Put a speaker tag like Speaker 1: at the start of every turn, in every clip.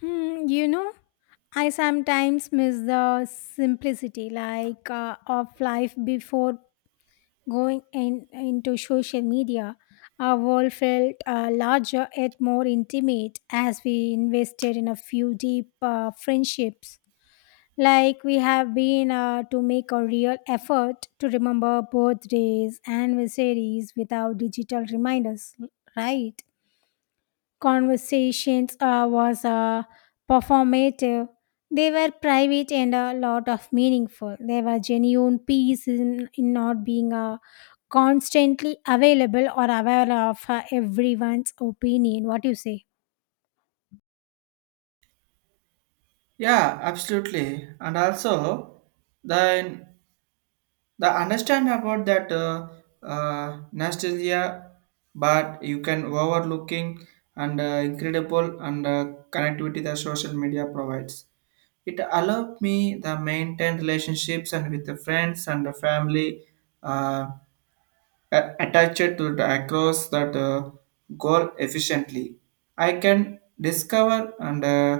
Speaker 1: Hmm, you know, I sometimes miss the simplicity of life before going into social media. Our world felt larger yet more intimate as we invested in a few deep friendships. Like we have been to make a real effort to remember birthdays, anniversaries without digital reminders, right? Conversations was performative. They were private and a lot of meaningful. There was genuine peace in not being constantly available or aware of everyone's opinion. What do you say?
Speaker 2: Yeah, absolutely. And also, then the understand about that nostalgia, but you can overlooking and incredible and connectivity that social media provides. It allowed me the maintain relationships and with the friends and the family. uh, Attached to the across that goal efficiently. I can discover and uh,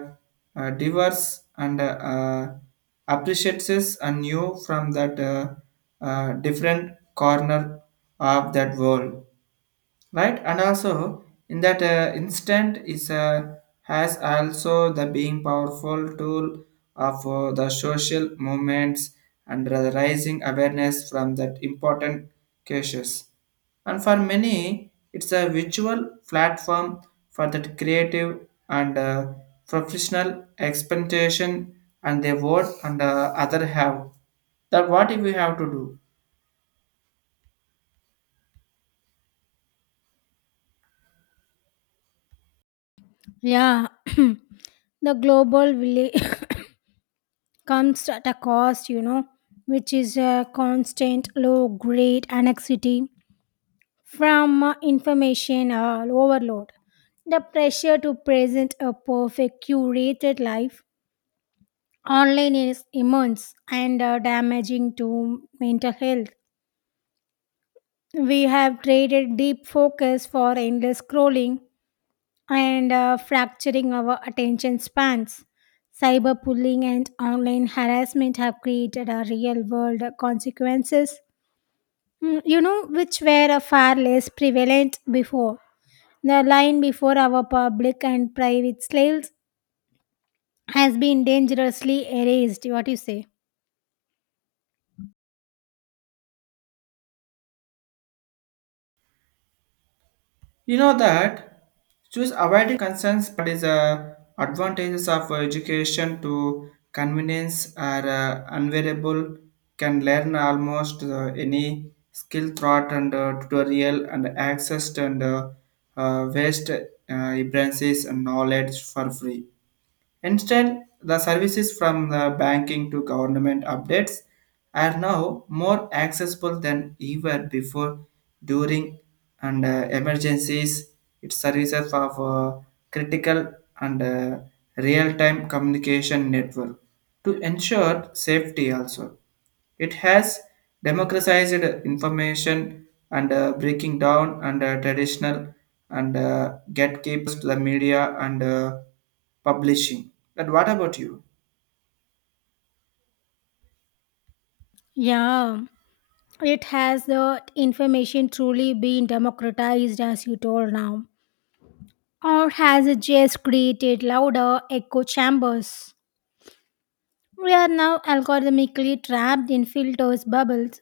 Speaker 2: uh, diverse and appreciates and new from that different corner of that world, right, and also in that instant is has also the being powerful tool of the social movements and the rising awareness from that important cases, and for many it's a virtual platform for that creative and professional expectation, and they vote and other have that what if we have to do.
Speaker 1: Yeah, the global village comes at a cost, you know, which is a constant low grade anxiety from information overload. The pressure to present a perfect curated life online is immense and damaging to mental health. We have traded deep focus for endless scrolling and fracturing our attention spans. Cyberbullying and online harassment have created a real world consequences, you know, which were far less prevalent before. The line before our public and private slaves has been dangerously erased. What do you say?
Speaker 2: You know that choose avoiding concerns but is advantages of education to convenience are unvariable. Can learn almost any skill thought and tutorial and access and waste references and knowledge for free. Instead, the services from the banking to government updates are now more accessible than ever before, during and emergencies. It services of critical and real-time communication network to ensure safety also. It has democratized information and breaking down and traditional and gatekeepers to the media and publishing. But what about you?
Speaker 1: Yeah, it has the information truly been democratized, as you told now, or has it just created louder echo chambers? We are now algorithmically trapped in filters bubbles.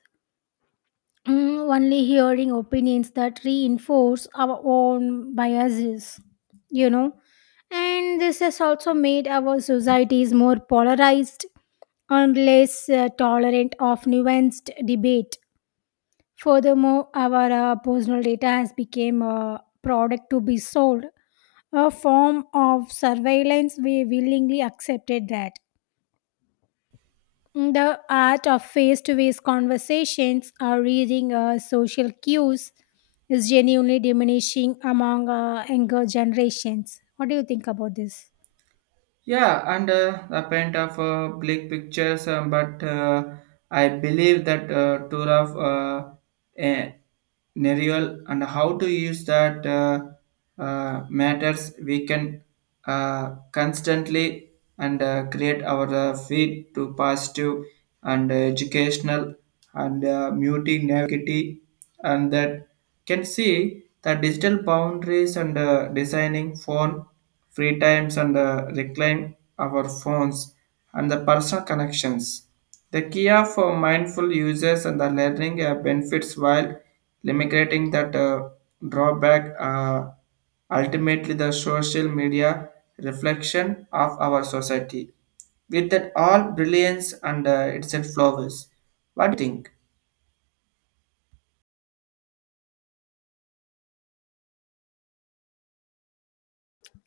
Speaker 1: Only hearing opinions that reinforce our own biases, you know. And this has also made our societies more polarized and less tolerant of nuanced debate. Furthermore, our personal data has become a product to be sold, a form of surveillance we willingly accepted that. The art of face to face conversations or reading social cues is genuinely diminishing among younger generations. What do you think about this?
Speaker 2: Yeah, and the paint of bleak pictures, but I believe that tour of a Nerial and how to use that matters. We can constantly and create our feed to positive and educational and muting negativity, and that can see the digital boundaries and designing phone free times and the recline our phones and the personal connections. The key of mindful uses and the learning benefits while limiting that drawback ultimately the social media reflection of our society with that all brilliance and its flowers. What do you think?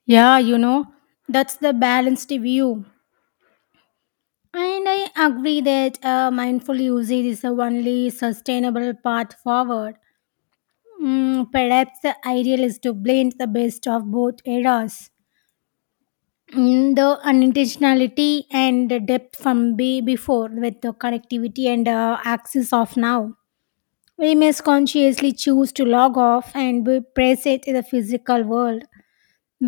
Speaker 1: Yeah, you know, that's the balanced view. And I agree that mindful usage is the only sustainable path forward. Perhaps the ideal is to blend the best of both eras. The unintentionality and the depth from be before with the connectivity and access of now, we must consciously choose to log off and be present in the physical world,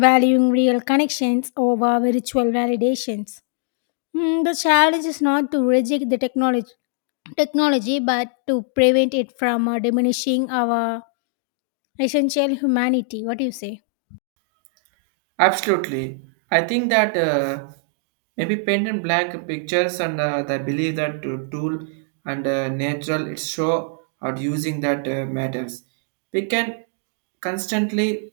Speaker 1: valuing real connections over virtual validations. The challenge is not to reject the technology but to prevent it from diminishing our essential humanity. What do you say?
Speaker 2: Absolutely. I think that maybe paint and black pictures and the belief that to tool and natural it show how using that matters. We can constantly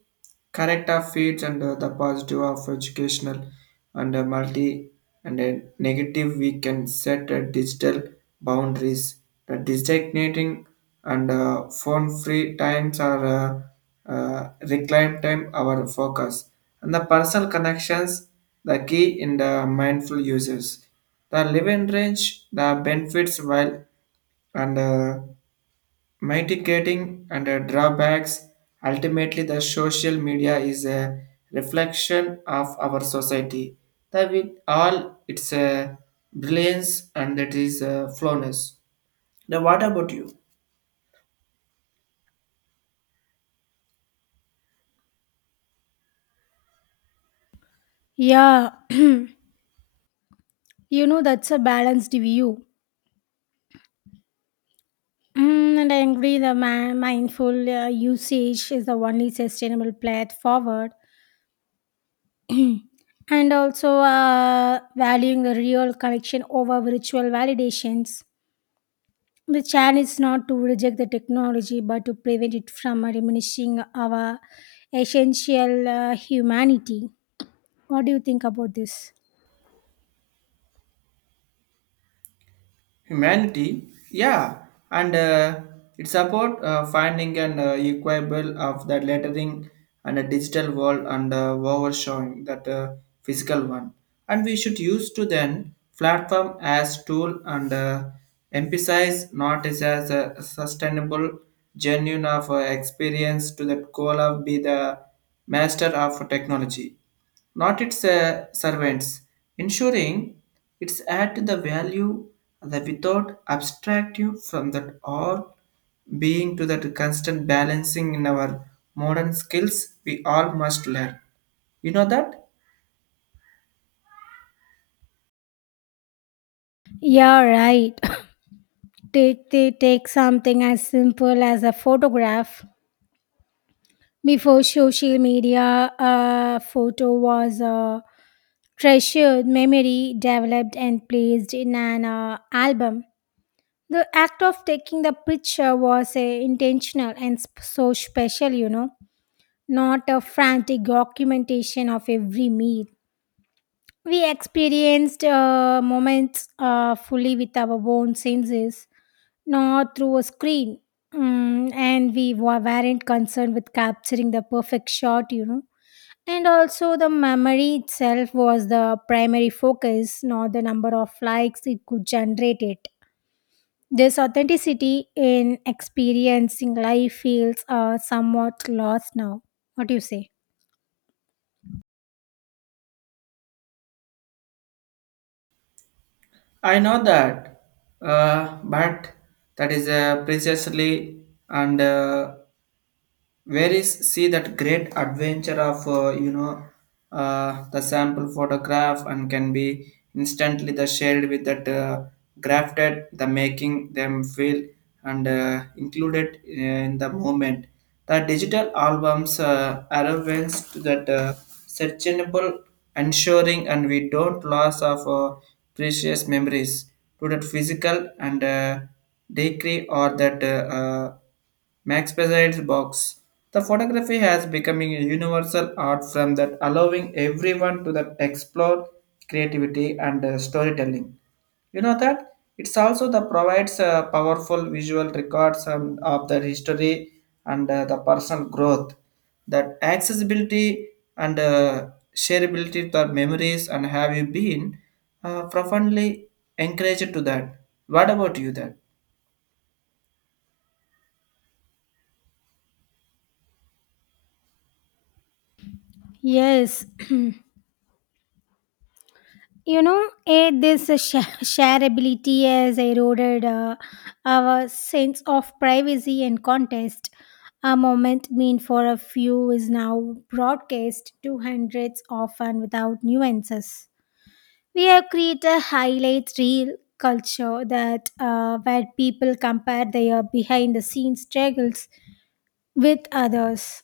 Speaker 2: correct our feeds and the positive of educational and multi and negative, we can set digital boundaries that designating and phone free times are reclaim time our focus and the personal connections, the key in the mindful uses. The living range, the benefits while and mitigating and drawbacks. Ultimately, the social media is a reflection of our society. That with all its brilliance and it is flawness. Now, what about you?
Speaker 1: Yeah, you know, that's a balanced view. And I agree the mindful usage is the only sustainable path forward. And also valuing the real connection over virtual validations. The challenge is not to reject the technology but to prevent it from diminishing our essential humanity. What do you think about this?
Speaker 2: Humanity, yeah, and it's about finding an equable of the lettering and a digital world and overshowing that physical one, and we should use to then platform as tool and emphasize not as a sustainable genuine of experience to that goal of be the master of technology, not its servants, ensuring its add to the value that without abstract you from that all being to that constant balancing in our modern skills we all must learn. You know that?
Speaker 1: Yeah, right. Take something as simple as a photograph. Before social media, a photo was a treasured memory developed and placed in an album. The act of taking the picture was intentional and so special, you know, not a frantic documentation of every meal. We experienced moments fully with our own senses, not through a screen. And weren't concerned with capturing the perfect shot, you know, and also, the memory itself was the primary focus, not the number of likes it could generate. It This authenticity in experiencing life feels somewhat lost now. What do you say?
Speaker 2: I know that, but that is precisely and where is see that great adventure of you know the sample photograph and can be instantly the shared with that grafted the making them feel and included in the moment, the digital albums arrivals to that searchable, ensuring and we don't loss of precious memories to that physical and decree or that Max besides box. The photography has becoming a universal art form that allowing everyone to that explore creativity and storytelling. You know that it's also the provides powerful visual records and of the history and the personal growth. That accessibility and shareability to our memories, and have you been profoundly encouraged to that? What about you that?
Speaker 1: Yes, you know, this shareability has eroded our sense of privacy and context. A moment mean for a few is now broadcast to hundreds, often without nuances. We have created a highlight reel culture that where people compare their behind the scenes struggles with others.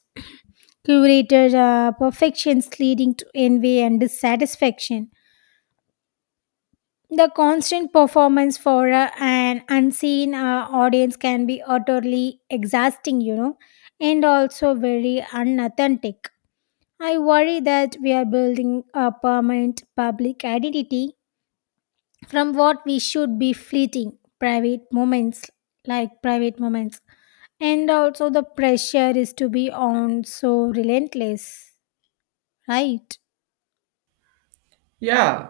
Speaker 1: Curated perfections leading to envy and dissatisfaction. The constant performance for an unseen audience can be utterly exhausting, you know, and also very unauthentic. I worry that we are building a permanent public identity from what we should be fleeting private moments private moments, and also the pressure is to be on so relentless, right?
Speaker 2: Yeah,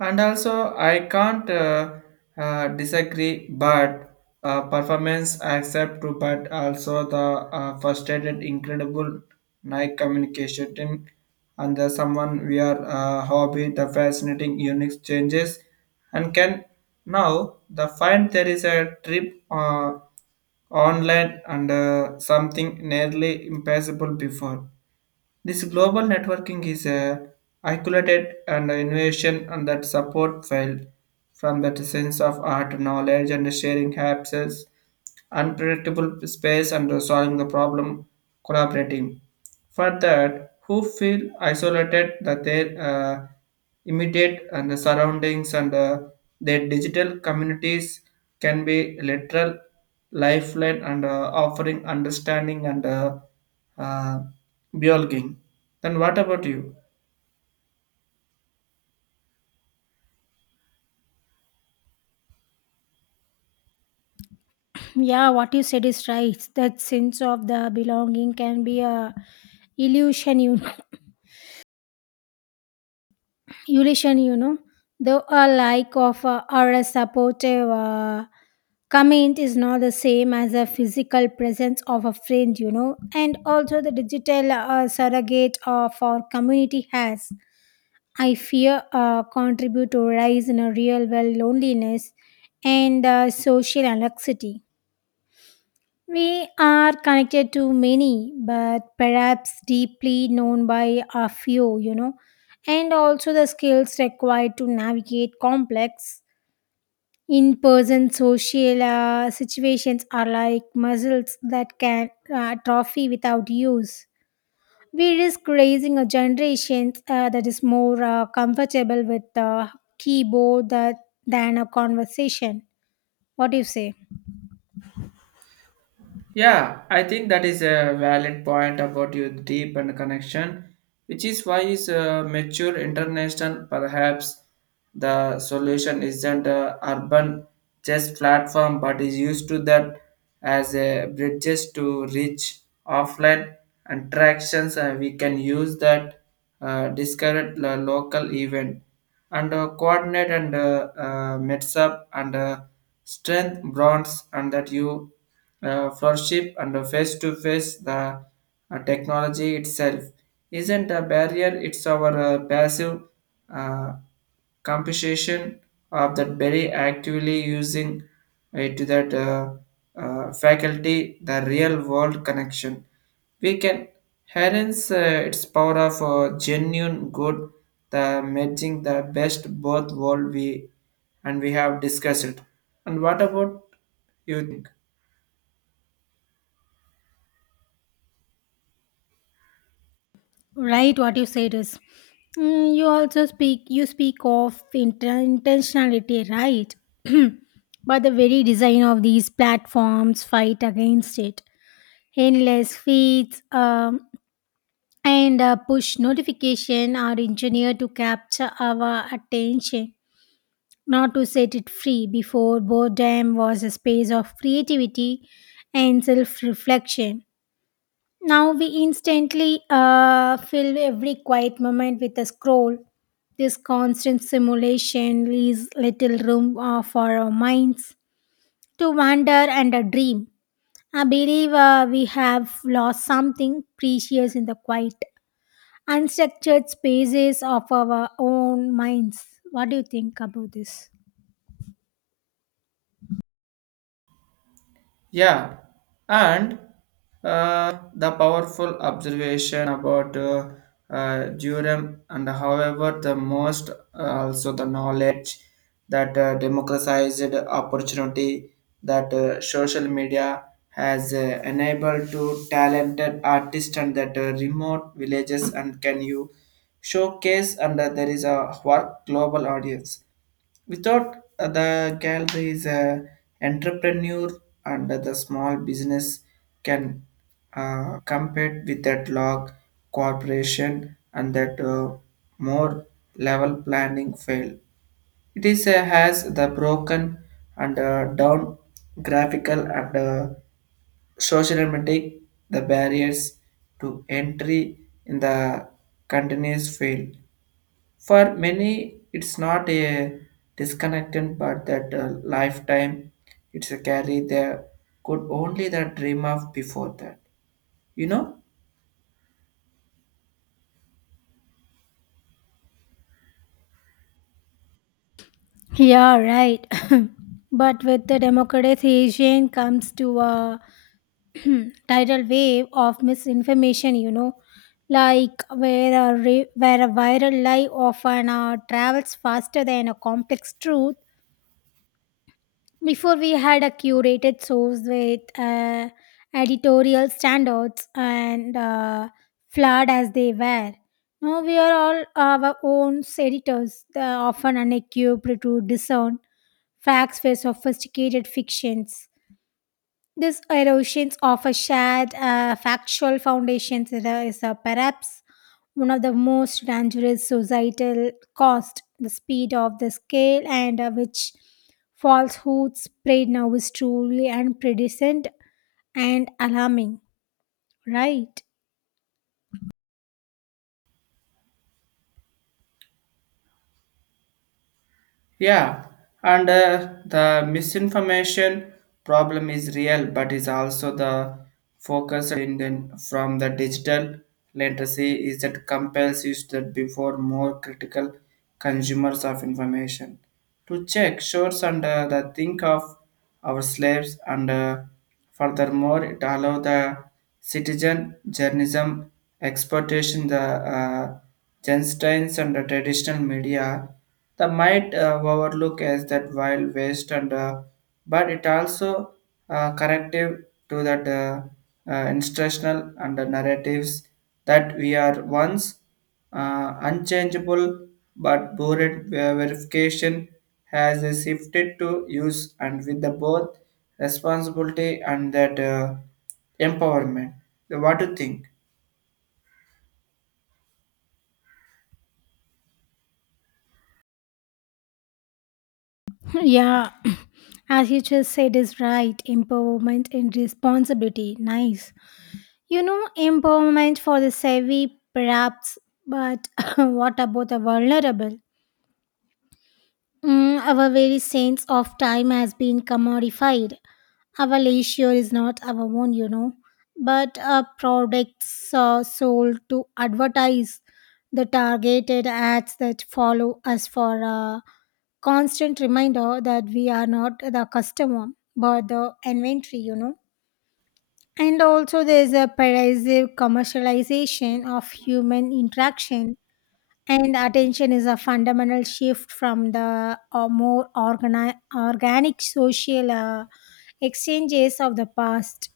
Speaker 2: and also I can't disagree, but performance I accept too, but also the frustrated, incredible night communication team and the someone we are hobby, the fascinating, unique changes, and can now the find there is a trip online and something nearly impossible before. This global networking is a isolated and innovation and that support felt from that sense of art, knowledge, and sharing access, unpredictable space, and solving the problem, collaborating. For that, who feel isolated that their immediate and the surroundings and their digital communities can be literal lifeline and offering understanding and uh, belonging. Then what about you?
Speaker 1: Yeah, what you said is right, that sense of the belonging can be a illusion, you know. Eurasian, you know, though a like of or a supportive comment is not the same as a physical presence of a friend, you know, and also the digital surrogate of our community has. I fear contribute to rise in a real world loneliness and social anxiety. We are connected to many, but perhaps deeply known by a few, you know, and also the skills required to navigate complex in person social situations are like muscles that can atrophy without use. We risk raising a generation that is more comfortable with the keyboard that, than a conversation. What do you say?
Speaker 2: Yeah, I think that is a valid point about your deep and connection, which is why is a mature international. Perhaps the solution isn't a urban just platform but is used to that as a bridges to reach offline attractions, and we can use that discovered local event and coordinate and mets up and strength bronze and that you flourishing and face to face the technology itself isn't a barrier, it's our passive uh, compensation of that very actively using it to that faculty the real world connection. We can harness its power of genuine good, the merging the best both world we, and we have discussed it, and what about you think.
Speaker 1: Right, what you said is, mm, you also speak. You speak of intentionality, right? But the very design of these platforms fight against it. Endless feeds and push notification are engineered to capture our attention, not to set it free. Before boredom was a space of creativity and self-reflection. Now we instantly fill every quiet moment with a scroll. This constant simulation leaves little room for our minds to wander and a dream. I believe we have lost something precious in the quiet, unstructured spaces of our own minds. What do you think about this?
Speaker 2: Yeah, and the powerful observation about Durham, and however the most also the knowledge that democratized opportunity that social media has enabled to talented artists and that remote villages, and can you showcase and there is a work global audience. Without the gallery is a entrepreneur and the small business can compete with that log corporation and that more level planning fail. It is has the broken and down graphical and sociomatic the barriers to entry in the continuous field. For many, it's not a disconnected, but that lifetime, it's a carry there could only the dream of before that. You know?
Speaker 1: Yeah, right. But with the democratization comes to a tidal wave of misinformation, you know, like where a viral lie often travels faster than a complex truth. Before we had a curated source with editorial standards and flawed as they were. Now we are all our own editors, often unequipped to discern facts were sophisticated fictions. This erosion of a shared factual foundation is a perhaps one of the most dangerous societal cost. The speed of the scale and which falsehood spread now is truly unprecedented and alarming. Right?
Speaker 2: Yeah. And the misinformation problem is real, but is also the focus in the, from the digital literacy is that compels you that before more critical consumers of information to check shores and the think of our slaves and furthermore it allow the citizen journalism exploitation the uh, gensteins and the traditional media that might overlook as that wild waste and but it also corrective to that instructional and the narratives that we are once unchangeable but bored verification has shifted to use and with the both responsibility and that empowerment. So what do you think?
Speaker 1: Yeah. As you just said is right. Empowerment and responsibility. Nice. You know, empowerment for the savvy, perhaps, but what about the vulnerable? Our very sense of time has been commodified. Our leisure is not our own, you know, but our products are sold to advertise the targeted ads that follow us for a constant reminder that we are not the customer but the inventory, you know. And also, there is a pervasive commercialization of human interaction, and attention is a fundamental shift from the more organi- organic social exchanges of the past.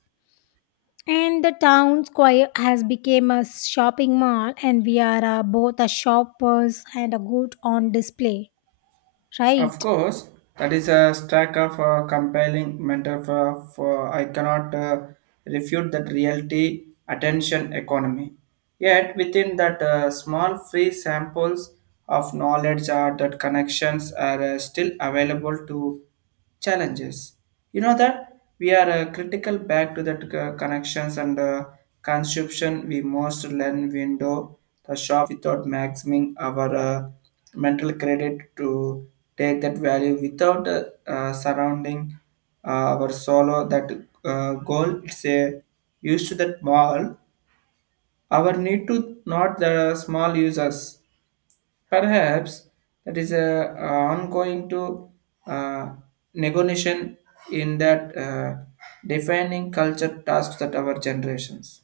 Speaker 1: And the town square has become a shopping mall, and we are both a shoppers and a good on display,
Speaker 2: Of
Speaker 1: right?
Speaker 2: course, that is a stack of compelling mental for I cannot refute that reality attention economy. Yet within that small free samples of knowledge are that connections are still available to challenges. You know that we are critical back to that connections and consumption. We must learn window the shop without maximizing our mental credit to take that value without surrounding our solo that goal. It's a used to that mall. Our need to not the small users. Perhaps that is a ongoing to uh, negotiation in that defining culture tasks that our generations,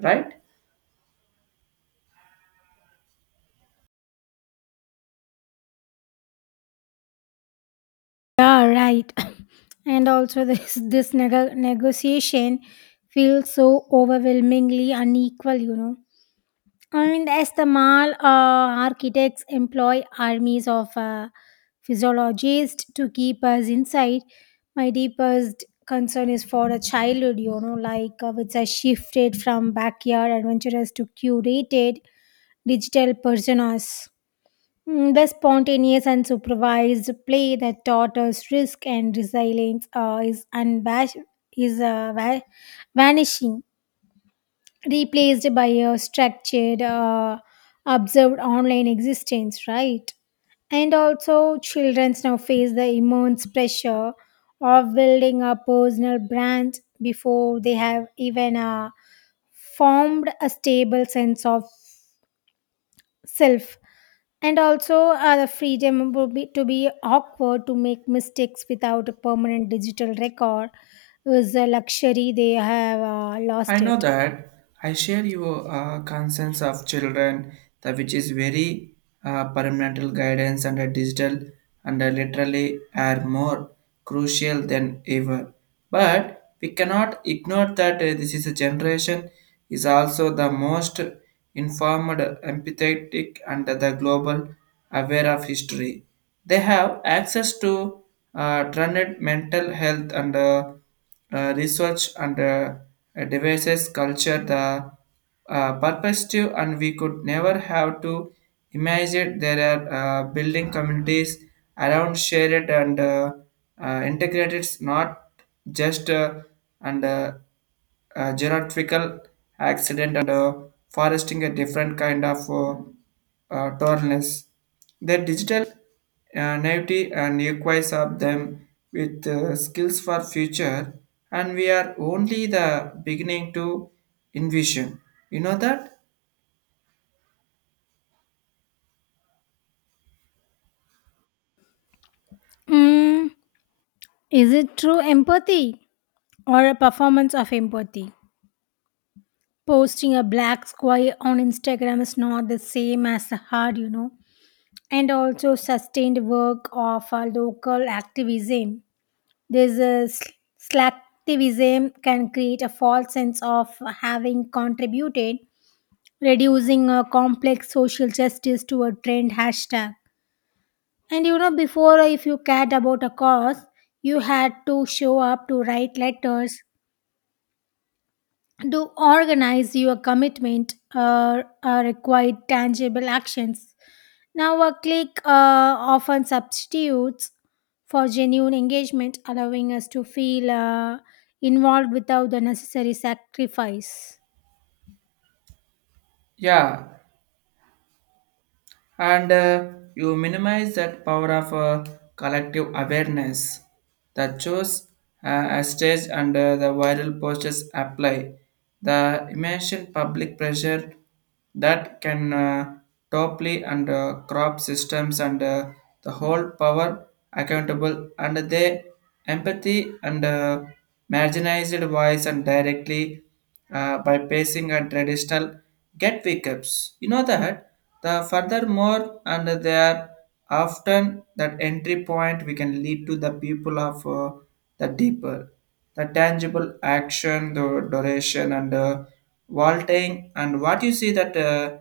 Speaker 2: right?
Speaker 1: Yeah, right. And also this negotiation feels so overwhelmingly unequal, you know, and as the mall architects employ armies of physiologists to keep us inside. My deepest concern is for a childhood, you know, like which has shifted from backyard adventurers to curated digital personas. The spontaneous and supervised play that taught us risk and resilience is vanishing, replaced by a structured, observed online existence, right? And also, children now face the immense pressure of building a personal brand before they have even formed a stable sense of self, and also the freedom would be to be awkward to make mistakes without a permanent digital record is a luxury they have
Speaker 2: I
Speaker 1: lost
Speaker 2: know
Speaker 1: it.
Speaker 2: that. I share your concerns of children, the which is very parental guidance and a digital and a literally are more crucial than ever. But we cannot ignore that this is a generation is also the most informed, empathetic, and the global aware of history. They have access to trended mental health and research and devices culture the uh, perspective, and we could never have to imagine there are building communities around shared and integrated not just and genetrical accident and foresting a different kind of tolerance. The digital naivety and equise of them with skills for future, and we are only the beginning to envision. You know that?
Speaker 1: Mm, is it true empathy or a performance of empathy? Posting a black square on Instagram is not the same as a hard, you know, and also sustained work of a local activism. This slacktivism can create a false sense of having contributed, reducing a complex social justice to a trend hashtag. And you know, before, if you cared about a cause, you had to show up to write letters, to organize your commitment, required tangible actions. Now, a click often substitutes for genuine engagement, allowing us to feel involved without the necessary sacrifice.
Speaker 2: Yeah, and you minimize that power of collective awareness. The chose a stage under the viral posters apply the immense public pressure that can topple and crop systems and the whole power accountable, and they empathy and marginalized voice and directly by pacing and traditional get pickups. You know that the furthermore and they are often that entry point we can lead to the people of the deeper, the tangible action, the duration and vaulting, and what you see that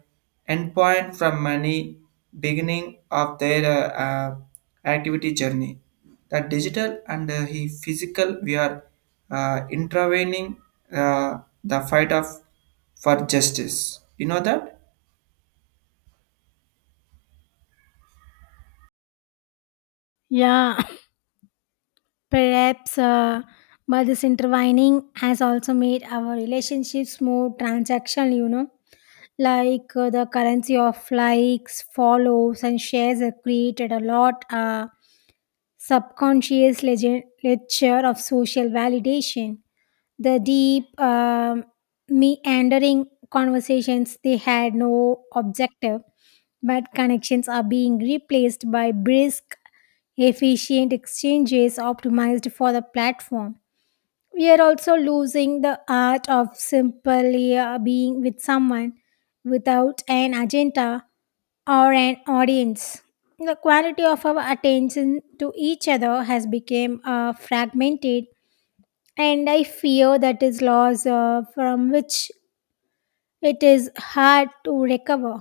Speaker 2: endpoint from many beginning of their activity journey, the digital and he physical we are intervening the fight of for justice. You know that?
Speaker 1: Yeah, perhaps, but this intertwining has also made our relationships more transactional, you know, like the currency of likes, follows, and shares have created a lot subconscious ledger of social validation. The deep meandering conversations they had no objective but connections are being replaced by brisk efficient exchanges optimized for the platform. We are also losing the art of simply being with someone without an agenda or an audience. The quality of our attention to each other has become fragmented, and I fear that is loss from which it is hard to recover.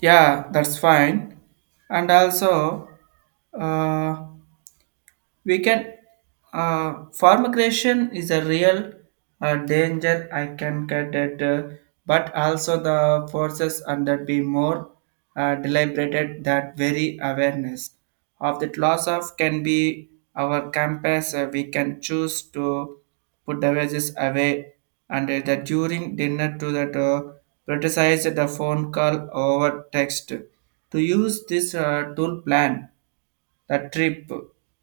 Speaker 2: Yeah, that's fine. And also, uh, we can farm creation is a real danger, I can get it, but also the forces and that be more deliberated that very awareness of that loss of can be our campus. Uh, we can choose to put the wages away and the during dinner to that prioritize the phone call over text, to use this tool plan the trip,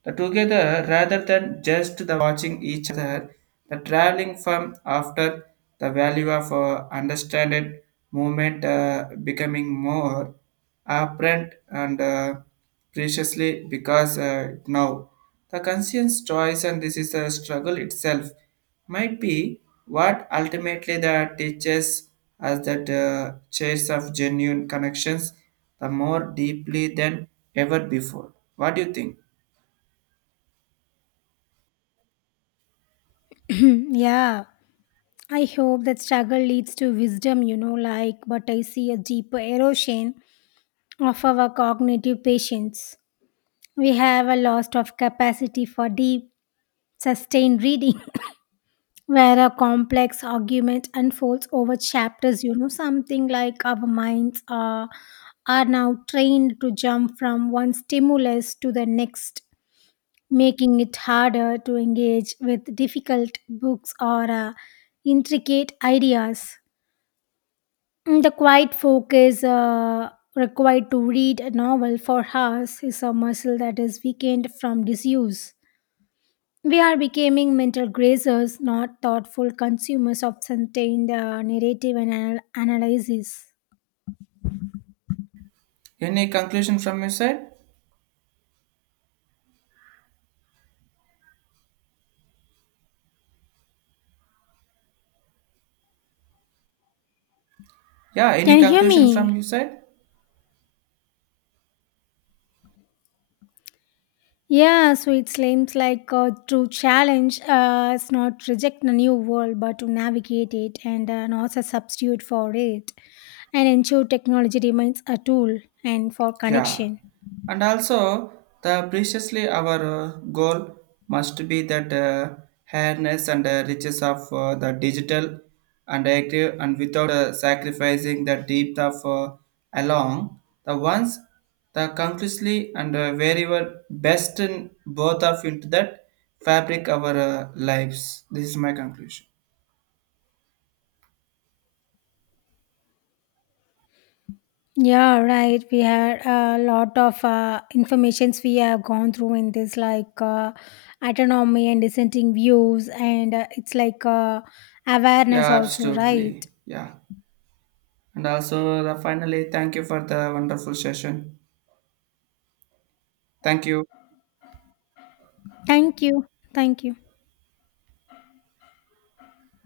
Speaker 2: the together rather than just the watching each other, the traveling from after. The value of understanding movement becoming more apparent and preciously because now the conscious choice, and this is a struggle itself might be what ultimately the teaches us that chase of genuine connections the more deeply than ever before. What do you think?
Speaker 1: Yeah, I hope that struggle leads to wisdom, you know, like, but I see a deeper erosion of our cognitive patience. We have a loss of capacity for deep, sustained reading. Where a complex argument unfolds over chapters, you know, something like are now trained to jump from one stimulus to the next, making it harder to engage with difficult books or intricate ideas. The quiet focus required to read a novel for hours is a muscle that is weakened from disuse. We are becoming mental grazers, not thoughtful consumers of sustained narrative and analysis.
Speaker 2: Any conclusion from your side? Yeah, any
Speaker 1: Can you hear
Speaker 2: conclusion
Speaker 1: me?
Speaker 2: from your side?
Speaker 1: Yeah, so it seems like a true challenge is not to reject the new world, but to navigate it and not a substitute for it, and ensure technology remains a tool and for
Speaker 2: Yeah,
Speaker 1: connection.
Speaker 2: and also the preciously our goal must be that fairness and riches of the digital and active, and without sacrificing the depth of along the ones, the consciously and very well best in both of into that fabric our lives. This is my conclusion.
Speaker 1: Yeah, right. We had a lot of informations we have gone through in this, like autonomy and dissenting views, and it's like
Speaker 2: Yeah,
Speaker 1: awareness also, right?
Speaker 2: absolutely. Yeah, and also the finally thank you for the wonderful session. Thank you.
Speaker 1: Thank you, thank you.